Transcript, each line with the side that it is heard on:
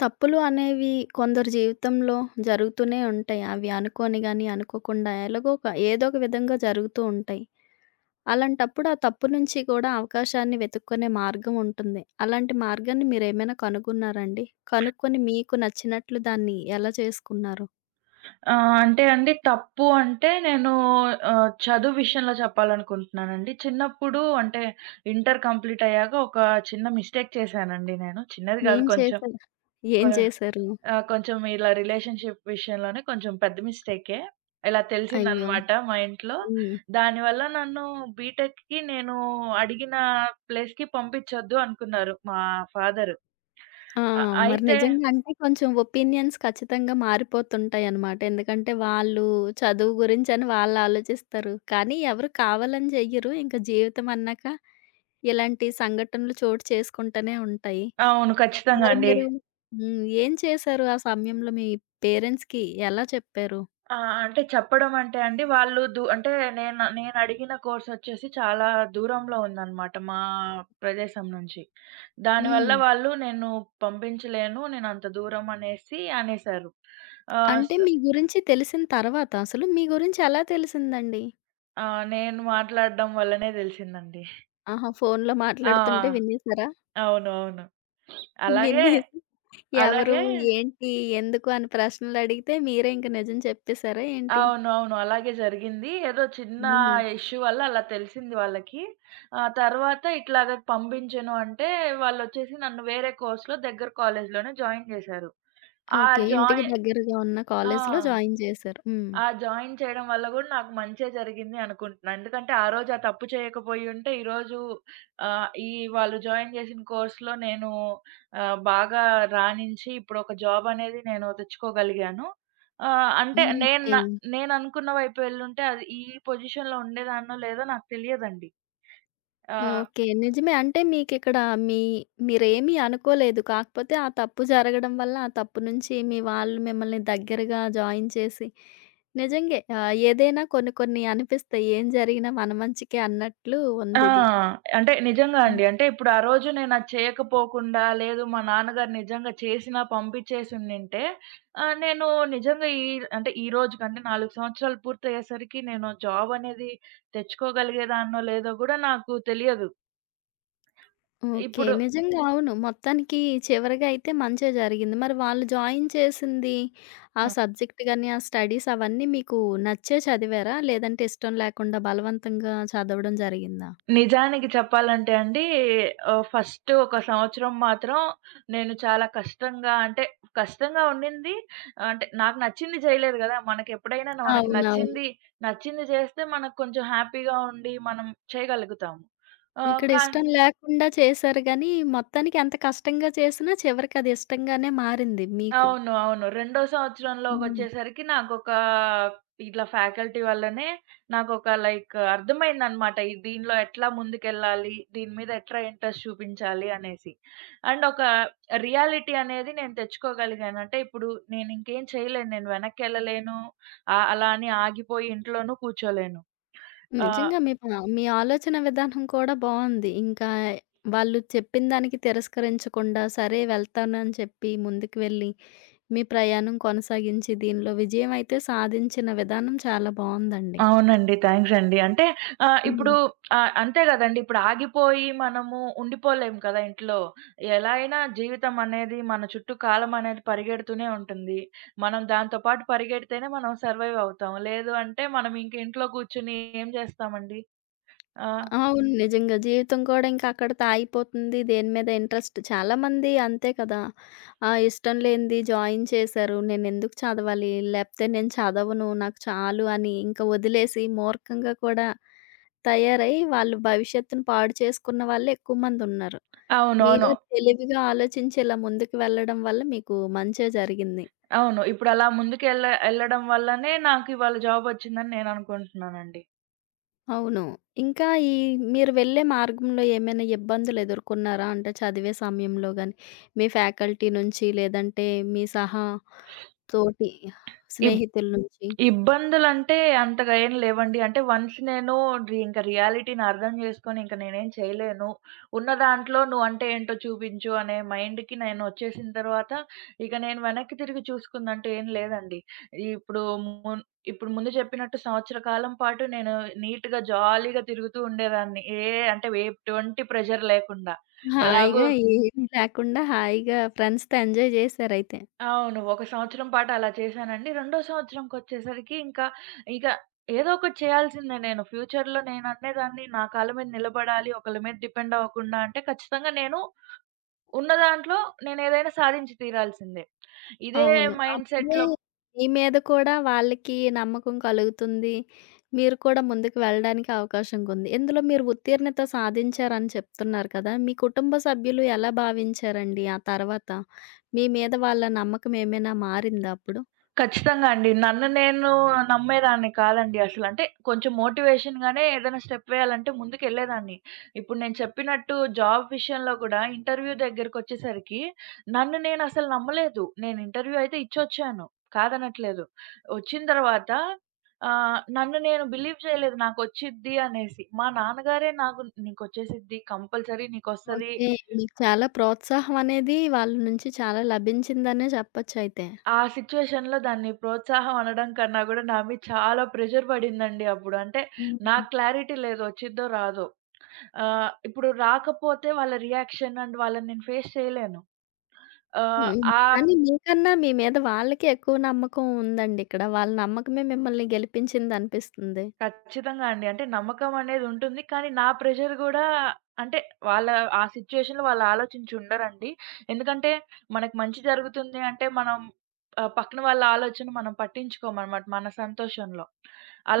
left: తప్పులు అనేవి కొందరి జీవితంలో జరుగుతూనే ఉంటాయి. అవి అనుకోని గాని, అనుకోకుండా ఎలాగో ఒక ఏదో ఒక విధంగా జరుగుతూ ఉంటాయి. అలాంటప్పుడు ఆ తప్పు నుంచి కూడా అవకాశాన్ని వెతుక్కునే మార్గం ఉంటుంది. అలాంటి మార్గాన్ని మీరేమైనా కనుగొన్నారా అండి? కనుక్కొని మీకు నచ్చినట్లు దాన్ని ఎలా చేసుకున్నారు?
right: ఆ! అంటే అండి, తప్పు చదువు విషయంలో చెప్పాలనుకుంటున్నానండి. చిన్నప్పుడు అంటే ఇంటర్ కంప్లీట్ అయ్యాక ఒక చిన్న మిస్టేక్ చేశానండి నేను. చిన్నది గాదు,
left: ఏం
right: కొంచెం
left: చేశారు? ఏం
right: కొ
left: చేశారు?
right: కొంచెం ఇలా రిలేషన్‌షిప్ విషయంలోనే కొంచెం పెద్ద మిస్టేకే. ఇలా
left: అయ్యో!
right: తెలిసిందనమాట మా ఇంట్లో.
left: హ్మ్.
right: దానివల్ల నన్ను బీటెక్‌కి నేను అడిగిన ప్లేస్‌కి పంపించొద్దు అనుకున్నారు మా ఫాదరు.
left: ఆ! మరి
right: అయితే
left: నిజంగా అంటే కొంచెం ఒపీనియన్స్ ఖచ్చితంగా మారిపోతుంటాయన్నమాట. ఎందుకంటే వాళ్ళు చదువు గురించని వాళ్ళు ఆలోచిస్తారు. కానీ ఎవరు కావాలని చెయ్యరు. ఇంక జీవితం అన్నాక ఇలాంటి సంఘటనలు చోటు చేసుకుంటూనే ఉంటాయి.
right: అవును, ఖచ్చితంగా
left: మరి
right: అండి.
left: మీరు హ్మ్. ఏం చేశారు ఆ సమయంలో మీ పేరెంట్స్‌కి ఎలా చెప్పారు?
right: ఆ! అంటే చెప్పడం అంటే అండి, వాళ్ళు దు అంటే నేనడిగిన కోర్సొచ్చేసి చాలా దూరంలో ఉందనమాట మా ప్రదేశం నుంచి. దానివల్ల
left: హ్మ్.
right: వాళ్ళు "నేను పంపించలేను, నేనంత దూరం" అనేసి అనేశారు. ఆహ్,
left: అంటే
right: స్
left: మీ గురించి తెలిసిన తర్వాత అసలు మీ గురించి ఎలా తెలిసిందండి?
right: నేను మాట్లాడడం వల్లనే తెలిసిందండి.
left: ఆహా! ఫోన్‌లో
right: ఆ!
left: మాట్లాడుతుంటే వినేసారా?
right: అవును, అవును. అలాగే,
left: విన్నేసి ఎవరు?
right: అలాగే
left: ఏంటి? ఎందుకు? అని ప్రశ్నలడిగితే మీరే ఇంక నిజం చెప్పేసారా ఏంటి?
right: అవును, అవును, అలాగే జరిగింది. ఏదో చిన్న
left: హ్మ్.
right: ఇష్యూ వల్ల అలా తెలిసింది వాళ్ళకి. ఆ తర్వాత "ఇట్లాగ పంపించను" అంటే వాళ్ళొచ్చేసి నన్ను వేరే కోర్స్‌లో, దగ్గర కాలేజ్‌లోనే జాయిన్ చేశారు. ఆ
left: ఓకే. ఇంటికి
right: జాయి
left: దగ్గరగా ఉన్న కాలేజీలో
right: ఆ!
left: జాయిన్ చేశారు. హ్మ్.
right: ఆ! జాయిన్ చేయడం వల్ల గూడా నాకు మంచే జరిగింది అనుకుంటున్నా. ఎందుకంటే, ఆ రోజు ఆ తప్పు చేయకపోయుంటే ఈరోజు ఆహ్, ఈ వాళ్ళు జాయిన్ చేసిన కోర్స్‌లో నేను బాగా రాణించి ఇప్పుడొక జాబ్ అనేది నేను తెచ్చుకోగలిగాను. అంటే
left: హ్మ్.
right: నేను
left: ఓకే.
right: న నేననుకున్న వైపు ఎళ్ళుంటే అది ఈ పొజిషన్‌లో ఉండేదాన్నో లేదో నాకు తెలియదండి. ఆ!
left: ఓకే. నిజమే. అంటే మీకిక్కడ మీ మీరేమి అనుకోలేదు. కాకపోతే ఆ తప్పు జరగడం వల్ల, ఆ తప్పు నుంచి మీ వాళ్ళు మిమ్మల్ని దగ్గరగా జాయిన్ చేసి నిజంగే ఏదైనా కొన్ని కొన్ని అనిపిస్తాయి. ఏం జరిగినా మన మంచికే అన్నట్లు
right: ఆ!
left: ఉందిది.
right: అంటే నిజంగా అండి. అంటే ఇప్పుడు ఆ రోజు నేనది చేయకపోకుండా, లేదు మా నాన్నగారు నిజంగా చేసినా పంపించేసుండింటే నేను నిజంగా ఈ రోజుకంటే 4 సంవత్సరాలు పూర్తయ్యేసరికి నేను జాబ్ అనేది తెచ్చుకోగలిగేదాన్నో లేదో గూడా నాకు తెలియదు.
left: ఓకే.
right: ఇప్పుడు
left: నిజంగా అవును. మొత్తానికి చివరగా అయితే మంచే జరిగింది. మరి వాళ్ళు జాయిన్ చేసింది ఆ
right: ఆ!
left: సబ్జెక్ట్ గాని, ఆ స్టడీస్ అవన్నీ మీకు నచ్చే చదివారా? లేదంటే ఇష్టం లేకుండా బలవంతంగా చదవడం జరిగిందా?
right: నిజానికి చెప్పాలంటే అండి, ఫస్ట్ ఒక సంవత్సరం మాత్రం నేను చాలా కష్టంగా ఉండింది. అంటే నాకు నచ్చింది చేయలేదు గదా! మనకెప్పుడైనా మనకి
left: అవునవును.
right: నచ్చింది చేస్తే మనకు కొంచెం హ్యాపీగా ఉండి మనం చేయగలుగుతాము. ఆహ్,
left: ఇక్కడ
right: కా
left: ఇష్టం లేకుండా చేశారు గానీ, మొత్తానికి ఎంత కష్టంగా చేసినా చివరికి అది ఇష్టంగానే మారింది మీకు.
right: అవును, అవును. రెండో
left: హ్మ్.
right: సంవత్సరంలోకొచ్చేసరికి ఇట్లా ఫ్యాకల్టీ వల్లనే నాకొక లైక్ అర్థమైందనమాట. దీనిలో ఎట్లా ముందుకెళ్ళాలి? దీని మీద ఎట్లా ఇంట్రెస్ట్ చూపించాలి అనేసి. అండ్ ఒక రియాలిటీ అనేది నేను తెచ్చుకోగలిగాను. అంటే ఇప్పుడు నేనింకేం చేయలేను, నేను వెనక్కెళ్ళలేను, అలా అని ఆగిపోయి ఇంట్లోనూ కూర్చోలేను. ఆహ్
left: నిజంగా మీ ఆలోచన విధానం కూడా బావుంది. ఇంకా వాళ్ళు చెప్పిన దానికి తిరస్కరించకుండా, సరే వెళ్తాను అని చెప్పి ముందుకు వెళ్ళి మీ ప్రయాణం కొనసాగించి దీనిలో విజయం అయితే సాధించిన విధానం చాలా బావుందండి.
right: అవునండి. థాంక్స్ అండి. అంటే ఆహ్, ఇప్పుడు
left: హ్మ్.
right: ఆహ్, అంతే గదండీ. ఇప్పుడు ఆగిపోయి మనము ఉండిపోలేము కదా ఇంట్లో. ఎలా అయినా జీవితం అనేది మన చుట్టూ కాలం అనేది పరిగెడుతూనే ఉంటుంది. మనం దాంతో పాటు పరిగెడితేనే మనం సర్వైవ్ అవుతాం. లేదు అంటే మనం ఇంక ఇంట్లో కూర్చొని ఏం జేస్తామండి? ఆ!
left: అవును. నిజంగా జీవితం కూడా ఇంకా అక్కడితో ఆగిపోతుంది. దేని మీద ఇంట్రెస్ట్ చాలామంది అంతే కదా! ఇష్టం లేనిది జాయిన్ చేశారు. నేనెందుకు చదవాలి? లేపోతే నేను చదవను. నాకు చాలు అని ఇంకా వదిలేసి మూర్ఖంగా కూడా తయారై వాళ్ళు భవిష్యత్తును పాడు చేసుకున్న వాళ్ళే ఎక్కువ మందున్నారు.
right: అవునవును.
left: మీలో తెలివిగా ఆలోచించి ఇలా ముందుకు వెళ్ళడం వల్ల మీకు మంచే జరిగింది.
right: అవును. ఇప్పుడు అలా ఎళ్ళడం వల్లనే నాకు ఇవాళ జాబొచ్చిందని నేను అనుకుంటున్నానండి.
left: అవును. ఇంకా ఈ మీరు వెళ్ళే మార్గంలో ఏమైనా ఇబ్బందులెదుర్కొన్నారా? అంటే చదివే సమయంలో గాని, మీ ఫ్యాకల్టీ నుంచి లేదంటే మీ సహా తోటి
right: ఇప్
left: స్నేహితుల నుంచి?
right: ఇబ్బందులంటే అంతగా ఏం లేవండి. అంటే వన్స్ నేను రి ఇంక రియాలిటీని అర్థం చేసుకొని, ఇంక నేనేం చేయలేను, ఉన్న దాంట్లో నువ్వంటే ఏంటో చూపించు అనే మైండ్‌కి నేనొచ్చేసిన తర్వాత ఇక నేను వెనక్కి తిరిగి చూసుకుందంటూ ఏం లేదండి. ఇప్పుడు మున్ ఇప్పుడు ముందు చెప్పినట్టు సంవత్సర కాలం పాటు నేను నీట్‌గా జాలీగా తిరుగుతూ ఉండేదాన్ని. ఏ అంటే ఏ ఎటువంటి ప్రెషర్ లేకుండా. ఎలాగో
left: హాయిగా ఏమీ లేకుండా హాయిగా ఫ్రెండ్స్‌తో ఎంజాయ్ జేసారైతే.
right: అవును. ఒక సంవత్సరం పాటు అలా చేశానండి. రెండో సంవత్సరంకొచ్చేసరికి ఇంకా, ఇక ఏదో ఒకటి చేయాల్సిందే నేను. ఫ్యూచర్‌లో నేననేదాన్ని నా కాళ్ళ మీద నిలబడాలి, ఒకళ్ళ మీద డిపెండ్ అవ్వకుండా. అంటే ఖచ్చితంగా నేను ఉన్న దాంట్లో నేనేదైనా సాధించి తీరాల్సిందే. ఇదే
left: అవును. అప్పుడే
right: మైండ్‌సెట్‌లో.
left: మీ మీద కూడా వాళ్ళకి నమ్మకం కలుగుతుంది. మీరు కూడా ముందుకు వెళ్ళడానికి అవకాశంకుంది. ఇందులో మీరు ఉత్తీర్ణత సాధించారని చెప్తున్నారు కదా! మీ కుటుంబ సభ్యులు ఎలా భావించారండి ఆ తర్వాత? మీ మీద వాళ్ళ నమ్మకం ఏమైనా మారిందా అప్పుడు?
right: ఖచ్చితంగా అండి. నన్ను నేను నమ్మేదాన్ని కాదండి అసలు. అంటే కొంచెం మోటివేషన్‌గానే ఏదైనా స్టెప్ వేయాలంటే ముందుకెళ్ళేదాన్ని. ఇప్పుడు నేను చెప్పినట్టు జాబ్ విషయంలో గూడా ఇంటర్వ్యూ దగ్గరకొచ్చేసరికి నన్ను నేనసలు నమ్మలేదు. నేను ఇంటర్వ్యూ అయితే ఇచ్చొచ్చాను, కాదనట్లేదు. వచ్చిన తర్వాత నన్ను నేను బిలీవ్ చేయలేదు నాకొచ్చిద్ది అనేసి. మా నాన్నగారే నాకు "నీకొచ్చేసిద్ది, కంపల్సరీ నీకొస్తది"
left: ఓకే. మీకు చాలా ప్రోత్సాహం అనేది వాళ్ళ నుంచి చాలా లభించిందనే చెప్పొచ్చయితే.
right: ఆ సిట్యుయేషన్‌లో దాన్ని ప్రోత్సాహం అనడం కన్నా గూడా నా మీద చాలా ప్రెషర్ పడిందండి అప్పుడు. అంటే నాకు
left: హ్మ్.
right: క్లారిటీ లేదు, వచ్చిద్దో రాదో. ఇప్పుడు రాకపోతే వాళ్ళ రియాక్షన్ అండ్ వాళ్ళని నేను ఫేస్ చేయలేను. ఆహ్,
left: హ్మ్.
right: ఆ
left: కానీ మీకన్నా మీ మీద వాళ్ళకే ఎక్కువ నమ్మకం ఉందండిక్కడ. వాళ్ళ నమ్మకమే మిమ్మల్ని గెలిపించిందనిపిస్తుంది.
right: ఖచ్చితంగా అండి. అంటే నమ్మకం అనేదుంటుంది, కానీ నా ప్రెషర్ గూడా. అంటే వాళ్ళ ఆ సిట్యుయేషన్‌లో వాళ్ళు ఆలోచించి ఉండరండి. ఎందుకంటే మనకు మంచి జరుగుతుంది అంటే మనం పక్కన వాళ్ళ ఆలోచన మనం పట్టించుకోమనమాట మన సంతోషంలో.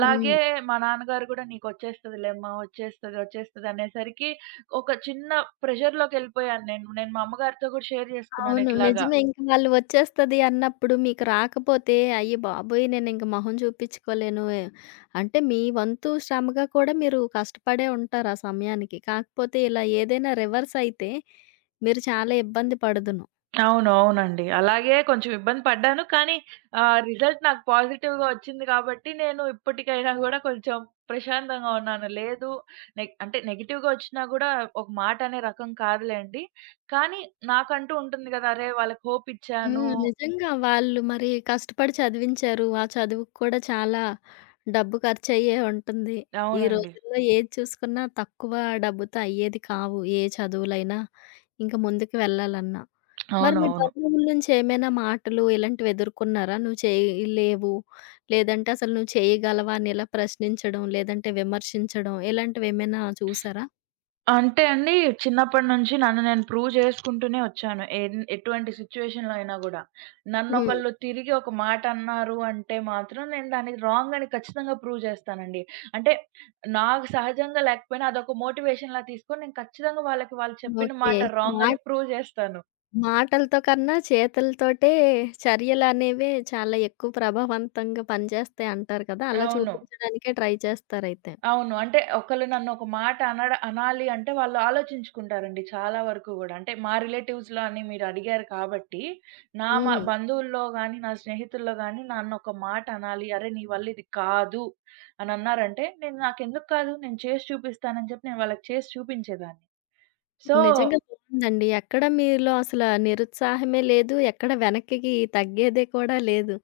left: హ్మ్.
right: మా నాన్నగారు గూడా "నీకొచ్చేస్తదిలేమ్మా, వచ్చేస్తది, వచ్చేస్తది" అనేసరికి ఒక చిన్న ప్రెషర్‌లోకెళ్ళిపోయాను నేను. నేను మా అమ్మగారితో గూడా షేర్ జేసుకున్నాను
left: అవును.
right: ఇట్లాగ.
left: నిజమే. ఇంక వాళ్ళు వచ్చేస్తది అన్నప్పుడు మీకు రాకపోతే, అయ్య బాబోయ్! నేనింక మొహం చూపించుకోలేను. అంటే మీ వంతు శ్రమగా కూడా మీరు కష్టపడే ఉంటారు ఆ సమయానికి. కాకపోతే ఇలా ఏదైనా రివర్స్ అయితే, మీరు చాలా ఇబ్బంది పడుదును.
right: అవును, అవునండి. అలాగే కొంచెం ఇబ్బంది పడ్డాను. కానీ రిజల్ట్ నాకు పాజిటివ్‌గా వచ్చింది కాబట్టి నేను ఇప్పటికైనా గూడా కొంచెం ప్రశాంతంగా ఉన్నాను. లేదు, నె అంటే నెగెటివ్‌గా వచ్చినా గూడా ఒక మాట అనే రకం కాదులెండి. కానీ నాకంటూ ఉంటుంది గదా! అరే, వాళ్ళకి హోప్ ఇచ్చాను.
left: హ్మ్. నిజంగా వాళ్ళు మరి కష్టపడి చదివించారు. ఆ చదువుకు కూడా చాలా డబ్బు ఖర్చయ్యే ఉంటుంది. ఈ
right: అవునండి.
left: రోజుల్లో ఏది చూసుకున్నా తక్కువ డబ్బుతో అయ్యేది కావు. ఏ చదువులైనా, ఇంక ముందుకు వెళ్ళాలన్నా. మరి మీ
right: అవునవును.
left: బంధువుల నుంచి ఏమైనా మాటలు ఇలాంటివి ఎదుర్కొన్నారా? నువ్వు చేయలేవు, లేదంటే అసలు నువ్వు చేయగలవా అని ఇలా ప్రశ్నించడం, లేదంటే విమర్శించడం ఇలాంటివేమైనా చూసారా?
right: అంటే అండి, చిన్నప్పటి నుంచి నన్ను నేను ప్రూవ్ చేసుకుంటూనే వచ్చాను, ఎటువంటి సిట్యుయేషన్‌లో అయినా గూడా.
left: హ్మ్.
right: నన్నొకళ్ళు తిరిగి ఒక మాట అన్నారు అంటే మాత్రం నేను దానికి రాంగ్ అని ఖచ్చితంగా ప్రూవ్ చేస్తానండి. అంటే నాకు సహజంగా లేకపోయినా అదొక మోటివేషన్‌లా తీసుకొని నేను ఖచ్చితంగా వాళ్ళకి వాళ్ళు చెప్పిన
left: ఓకే.
right: మాట రాంగ్
left: మా
right: అని ప్రూవ్ చేస్తాను.
left: మాటలతో కన్నా చేతులతోటే చర్యలనేవే చాలా ఎక్కువ ప్రభావవంతంగా పనిచేస్తాయి అంటారు కదా! అలా
right: అవును,
left: చూపించడానికే ట్రై చేస్తారైతే.
right: అవును. అంటే ఒకళ్ళు నన్ను ఒక మాట అనాలి అంటే వాళ్ళు ఆలోచించుకుంటారండి చాలా వరకు గూడా. అంటే మా రిలేటివ్స్‌లో అని మీరు అడిగారు కాబట్టి, మా
left: హ్మ్.
right: బంధువుల్లో గాని, నా స్నేహితుల్లో గాని నన్నొక మాట అనాలి "అరె, నీ వల్ల ఇది కాదు" అని అన్నారంటే, నేను "నాకెందుకు కాదు? నేను చేసి చూపిస్తాను" అని చెప్పి నేను వాళ్ళకి చేసి చూపించేదాన్ని. సో
left: నిజంగా బావుందండి. ఎక్కడ మీలో అసల నిరుత్సాహమే లేదు. ఎక్కడ వెనక్కికి తగ్గేదే కూడా లేదు.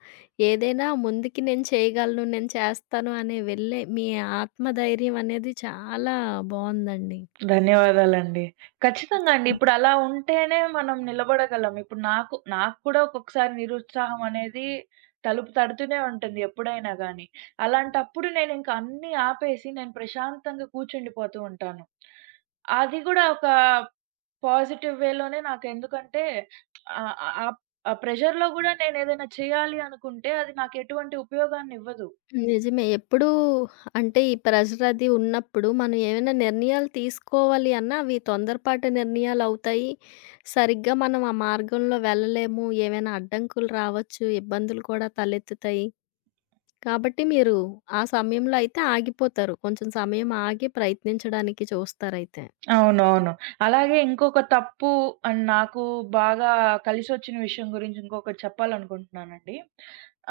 left: ఏదైనా ముందుకి నేను చేయగలను, నేను చేస్తాను అనే వెళ్ళే మీ ఆత్మధైర్యం అనేది చాలా బావుందండి.
right: ధన్యవాదాలండి. ఖచ్చితంగా అండి.
left: హ్మ్.
right: ఇప్పుడు అలా ఉంటేనే మనం నిలబడగలం. ఇప్పుడు నాకు నాకు కూడా ఒక్కొక్కసారి నిరుత్సాహం అనేది తలుపు తడుతూనే ఉంటుంది ఎప్పుడైనా గానీ. అలాంటప్పుడు నేనింక అన్నీ ఆపేసి నేను ప్రశాంతంగా కూర్చుండిపోతూ ఉంటాను. అది గూడా ఒక పాజిటివ్ వేలోనే. నాకెందుకంటే, ఆహ్, ఆహ్, ఆ ప్రెషర్‌లో గూడా నేనేదైనా చేయాలి అనుకుంటే అది నాకెటువంటి ఉపయోగాన్నివ్వదు.
left: నిజమే. ఎప్పుడూ అంటే ఈ ప్రెషర్ అది ఉన్నప్పుడు మనం ఏమైనా నిర్ణయాలు తీసుకోవాలి అన్నా అవి తొందరపాటు నిర్ణయాలవుతాయి. సరిగ్గా మనం ఆ మార్గంలో వెళ్ళలేము. ఏవైనా అడ్డంకులు రావచ్చు, ఇబ్బందులు కూడా తలెత్తుతాయి. కాబట్టి మీరు ఆ సమయంలో అయితే ఆగిపోతారు. కొంచెం సమయం ఆగి ప్రయత్నించడానికి చూస్తారైతే.
right: అవునవును. అలాగే ఇంకొక తప్పు అండ్ నాకు బాగా కలిసొచ్చిన విషయం గురించి ఇంకొకటి చెప్పాలనుకుంటున్నానండి.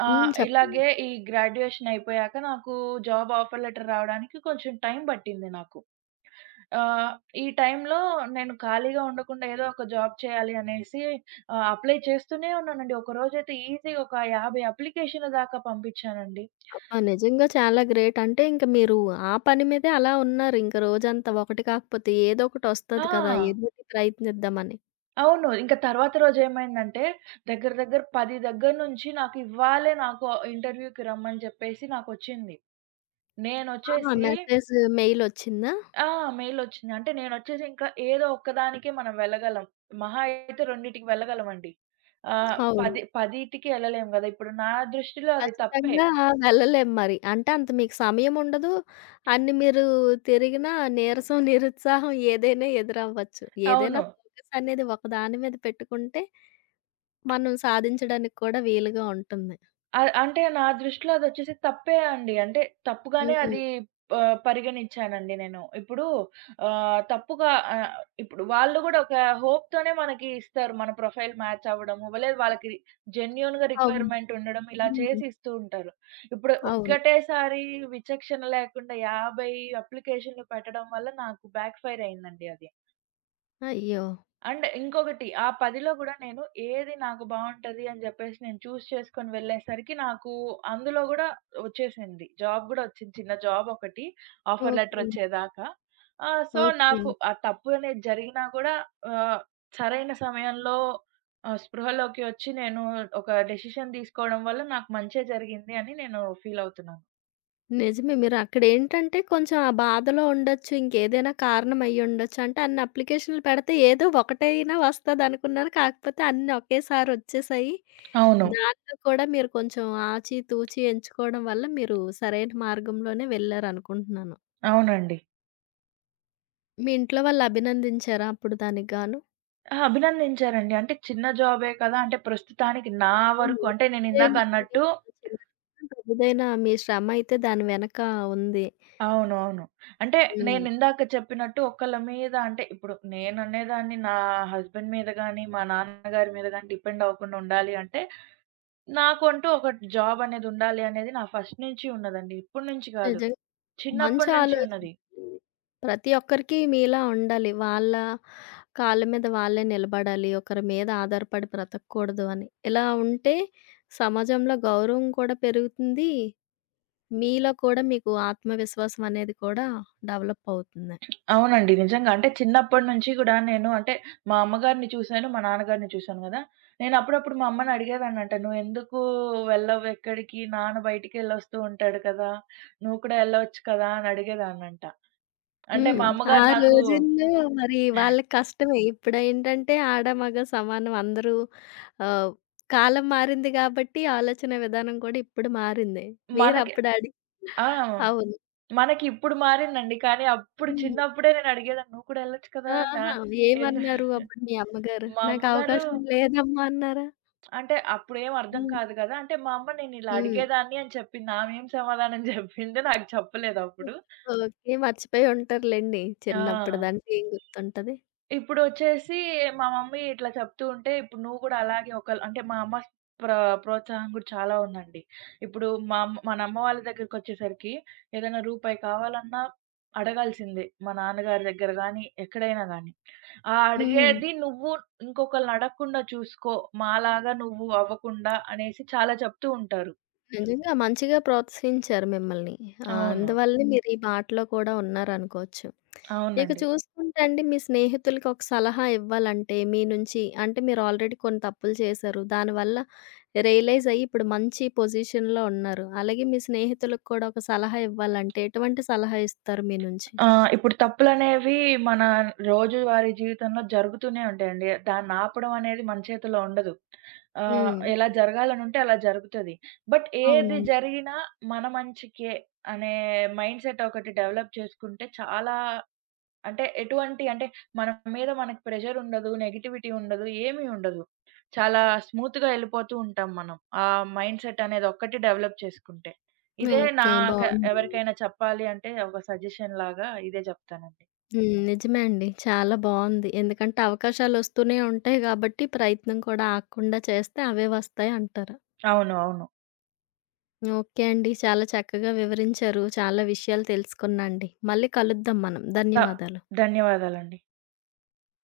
left: హ్మ్. చెప్పండి.
right: ఇలాగే ఈ గ్రాడ్యుయేషన్ అయిపోయాక నాకు జాబ్ ఆఫర్ లెటర్ రావడానికి కొంచెం టైం పట్టింది నాకు. ఆహ్, ఈ టైంలో నేను ఖాళీగా ఉండకుండా ఏదో ఒక జాబ్ చేయాలి అనేసి అప్లై చేస్తూనే ఉన్నానండి. ఒకరోజైతే ఈజీగా ఒక 50 అప్లికేషన్‌ల దాకా పంపించానండి.
left: అబ్బా! నిజంగా చాలా గ్రేట్. అంటే ఇంక మీరు ఆ పని మీదే అలా ఉన్నారు. ఇంక రోజంతా ఒకటి కాకపోతే
right: ఆ!
left: ఏదోకటొస్తది కదా! ఏదోటి ప్రయత్నిద్దామని.
right: అవును. ఇంక తర్వాత రోజేమైందంటే, దగ్గర దగ్గర 10 దగ్గర నుంచి నాకు ఇంటర్వ్యూకి రమ్మని చెప్పేసి నాకొచ్చింది.
left: ఆహా!
right: నేనొచ్చేసి
left: మెసేజ్, మెయిలొచ్చిందా?
right: ఆ! మెయిలొచ్చింది. అంటే నేనొచ్చేసి ఇంకా ఏదో ఒక్కదానికే మనం వెళ్ళగలం. మహా అయితే రెండిటికి వెళ్ళగలమండి. ఆహ్,
left: అవును.
right: హ్మ్. 10కి ఎళ్ళలేం గదా! ఇప్పుడు నా దృష్టిలో అది తప్పే.
left: ఖచ్చితంగా వెళ్ళలేము మరి. అంటే అంత మీకు సమయం ఉండదు. అన్ని మీరు తిరిగినా నీరసం, నిరుత్సాహం ఏదైనా ఎదురవ్వచ్చు. ఏదైనా
right: అవును.
left: ఫోకస్ అనేది ఒక దాని మీద పెట్టుకుంటే మనం సాధించడానికి కూడా వీలుగా ఉంటుంది.
right: అ అంటే నా దృష్టిలో అదొచ్చేసి తప్పే అండి. అంటే తప్పుగానే
left: హ్మ్.
right: అది ప పరిగణించానండి నేను. ఇప్పుడు ఆహ్, తప్పుగా ఆహ్, ఇప్పుడు వాళ్ళు గూడా ఒక హోప్‌తోనే మనకి ఇస్తారు, మన ప్రొఫైల్ మ్యాచ్ అవ్వడము, లేదు వాళ్ళకి జెన్యూన్‌గా
left: అవును.
right: రిక్వైర్‌మెంట్ ఉండడం ఇలా
left: హ్మ్.
right: చేసి ఇస్తూ ఉంటారు. ఇప్పుడు
left: అవును.
right: ఒక్కటేసారి విచక్షణ లేకుండా 50 అప్లికేషన్‌లు పెట్టడం వల్ల నాకు బ్యాక్ ఫైర్ అయిందండి అది.
left: అయ్యో!
right: అండ్ ఇంకొకటి, ఆ 10లో గూడా నేను ఏది నాకు బావుంటది అని జెప్పేసి నేను చేసుకొని వెళ్ళేసరికి నాకు అందులో గూడా ఒచ్చేసింది. జాబ్ గూడా ఒచ్చింది, చిన్న జాబ్ ఒకటి ఆఫర్ లెటర్
left: ఓకే.
right: ఒచ్చేదాకా.
left: ఓకే.
right: నాకు ఆ తప్పు అనేది జరిగినా గూడా ఆహ్, సరైన సమయంలో స్పృహలోకి ఒచ్చి నేను ఒక డెసిషన్ తీసుకోవడం వల్ల నాకు మంచే జరిగింది అని నేను ఫీల్ అవుతున్నాను.
left: నిజమే. మీరక్కడేంటంటే కొంచెం ఆ బాధలో ఉండొచ్చు. ఇంకేదైనా కారణం అయ్యుండొచ్చు. అంటే అన్ని అప్లికేషన్‌లు పెడితే ఏదో ఒకటైనా వస్తదనుకున్నారు. కాకపోతే అన్నీ ఒకేసారొచ్చేసాయి.
right: అవును,
left: దాంట్లో కూడా మీరు కొంచెం ఆచితూచి ఎంచుకోవడం వల్ల మీరు సరైన మార్గంలోనే వెళ్లారనుకుంటున్నాను.
right: అవునండి.
left: మీ ఇంట్లో వాళ్ళు అభినందించారా అప్పుడు దానికి గాను?
right: అభినందించారండి. అంటే చిన్న జాబే కదా! అంటే ప్రస్తుతానికి నా
left: హ్మ్. హ్మ్.
right: వరకు, అంటే నేనిందాక
left: ఎంతైనా అండి
right: అన్నట్టు.
left: మన చిన్నదైనా, పెద్దదైనా మీ శ్రమయితే దాని వెనక ఉంది.
right: అవునవును. అంటే
left: హ్మ్.
right: నేనిందాక చెప్పినట్టు ఒకళ్ళ మీద, అంటే ఇప్పుడు నేననేదాన్ని నా హస్బెండ్ మీద గాని, మా నాన్నగారి మీద గాని డిపెండ్ అవ్వకుండా ఉండాలి అంటే, నాకంటూ ఒక జాబ్ అనేదుండాలి అనేది నా ఫస్ట్ నుంచి ఉన్నదండి. ఇప్పటి నుంచి కాదు,
left: నిజంగా మంచి
right: చిన్నప్పటి నుంచి
left: ఆలోచన.
right: ఉన్నది.
left: ప్రతి ఒక్కరికి మీలా ఉండాలి. వాళ్ళ కాళ్ళ మీద వాళ్ళే నిలబడాలి. ఒకరి మీద ఆధారపడి బ్రతకూడదు అని. ఇలా ఉంటే సమాజంలో గౌరవం కూడా పెరుగుతుంది. మీలో కూడా మీకు ఆత్మవిశ్వాసం అనేది కూడా డెవలప్ అవుతుంది.
right: అవునండి, నిజంగా. అంటే చిన్నప్పటి నుంచి గూడా నేను, అంటే మా అమ్మగారిని చూసాను, మా నాన్నగారిని చూసాను గదా! నేనప్పుడప్పుడు మా అమ్మని అడిగేదాన్నంట, "నువ్వెందుకు వెళ్ళవు ఎక్కడికి? నాన్న బయటికెళ్ళొస్తూ ఉంటాడు కదా! నువ్వు కూడా ఎళ్ళొచ్చు కదా!" అని అడిగేదాన్నంట. అంటే
left: హ్మ్.
right: మా
left: ఆ
right: అమ్మగారు నాకు
left: రోజుల్లో మరి వాళ్ళకి కష్టమే. ఇప్పుడేంటంటే ఆడ, మగ సమానం అందరూ ఆహ్, కాలం మారింది గాబట్టి ఆలోచన విధానం కూడా ఇప్పుడు మారింది.
right: మనకి
left: మీరప్పుడు అడి
right: ఆ!
left: అవును.
right: మనకిప్పుడు మారిందండి. కానీ అప్పుడు
left: హ్మ్.
right: చిన్నప్పుడే నేను అడిగేదాన్ని, "నువ్వు కూడా ఎళ్ళొచ్చు కదా!" నా
left: ఆహా!
right: ఎందు
left: ఏమన్నారు అప్పుడు మీ అమ్మగారు?
right: మా అమ్మగారు
left: "నాకవకాశం లేదమ్మా" అన్నారా?
right: అంటే అప్పుడేం అర్థం
left: హ్మ్.
right: కాదు కదా! అంటే మా అమ్మ నేనిలా
left: హ్మ్.
right: అడిగేదాన్ని అని చెప్పింది. ఆమె ఏం సమాధానం చెప్పిందో నాకు చెప్పలేదప్పుడు.
left: ఓకే. మర్చిపోయి ఉంటారులెండి.
right: ఆ!
left: చిన్నప్పటిదంటే ఏం గుర్తుంటది.
right: ఇప్పుడొచ్చేసి మా మమ్మీ ఇట్లా చెప్తూ ఉంటే, ఇప్పుడు నువ్వు కూడా అలాగే ఒకళ్ అంటే మా అమ్మ ప్ర ప్రోత్సాహం కూడా చాలా ఉందండి. ఇప్పుడు మా అమ్మ మన అమ్మ వాళ్ళ దగ్గరికొచ్చేసరికి ఏదైనా రూపాయి కావాలన్నా అడగాల్సిందే, మా నాన్నగారి దగ్గర గానీ, ఎక్కడైనా గానీ.
left: హ్మ్.
right: అడిగేది నువ్వు ఇంకొకళ్ళని అడగకుండా చూసుకో, మాలాగా నువ్వు అవ్వకుండా అనేసి చాలా చెప్తూ ఉంటారు.
left: నిజంగా మంచిగా ప్రోత్సహించారు మిమ్మల్ని.
right: అవును,
left: అందువల్లే మీరు ఈ బాటలో కూడా ఉన్నారనుకోవచ్చు. ఇక
right: అవునండి.
left: చూసుకుంటే అండి మీ స్నేహితులకి ఒక సలహా ఇవ్వాలంటే మీ నుంచి అంటే మీరు ఆల్రెడీ కొన్ని తప్పులు చేశారు. దానివల్ల రియలైజ్ అయ్యి ఇప్పుడు మంచి పొజిషన్‌లో ఉన్నారు. అలాగే మీ స్నేహితులకు కూడా ఒక సలహా ఇవ్వాలంటే ఎటువంటి సలహా ఇస్తారు మీ నుంచి?
right: ఆ! ఇప్పుడు తప్పులనేవి మన రోజువారీ జీవితంలో జరుగుతూనే ఉంటాయండి. దాన్నాపడం అనేది మన చేతిలో ఉండదు.
left: హ్మ్.
right: ఎలా జరగాలనుంటే అలా జరుగుతది. బట్ ఏది
left: అవునండి.
right: జరిగినా మన మంచికే అనే మైండ్‌సెట్ ఒకటి డెవలప్ చేసుకుంటే చాలా, అంటే ఎటువంటి అంటే మన మీద మనకి ప్రెషరుండదు, నెగెటివిటీ ఉండదు, ఏమీ ఉండదు. చాలా స్మూత్‌గా ఎళ్ళిపోతూ ఉంటాం మనం, ఆ మైండ్‌సెట్ అనేదొక్కటి డెవలప్ చేసుకుంటే. ఇదే
left: ఓకే.
right: నాక
left: బావుందండి.
right: ఎవరికైనా చెప్పాలి అంటే ఒక సజెషన్ లాగా ఇదే చెప్తానండి.
left: హ్మ్. నిజమే అండి. చాలా బావుంది. ఎందుకంటే అవకాశాలొస్తూనే ఉంటాయి గాబట్టి ప్రయత్నం కూడా ఆగకుండా చేస్తే అవే వస్తాయి అంటారు.
right: అవును, అవును.
left: ఓకే అండి. చాలా చక్కగా వివరించారు. చాలా విషయాలు తెలుసుకున్నా అండి. మళ్ళీ కలుద్దాం మనం.
right: త
left: ధన్యవాదాలు.
right: ధన్యవాదాలండి.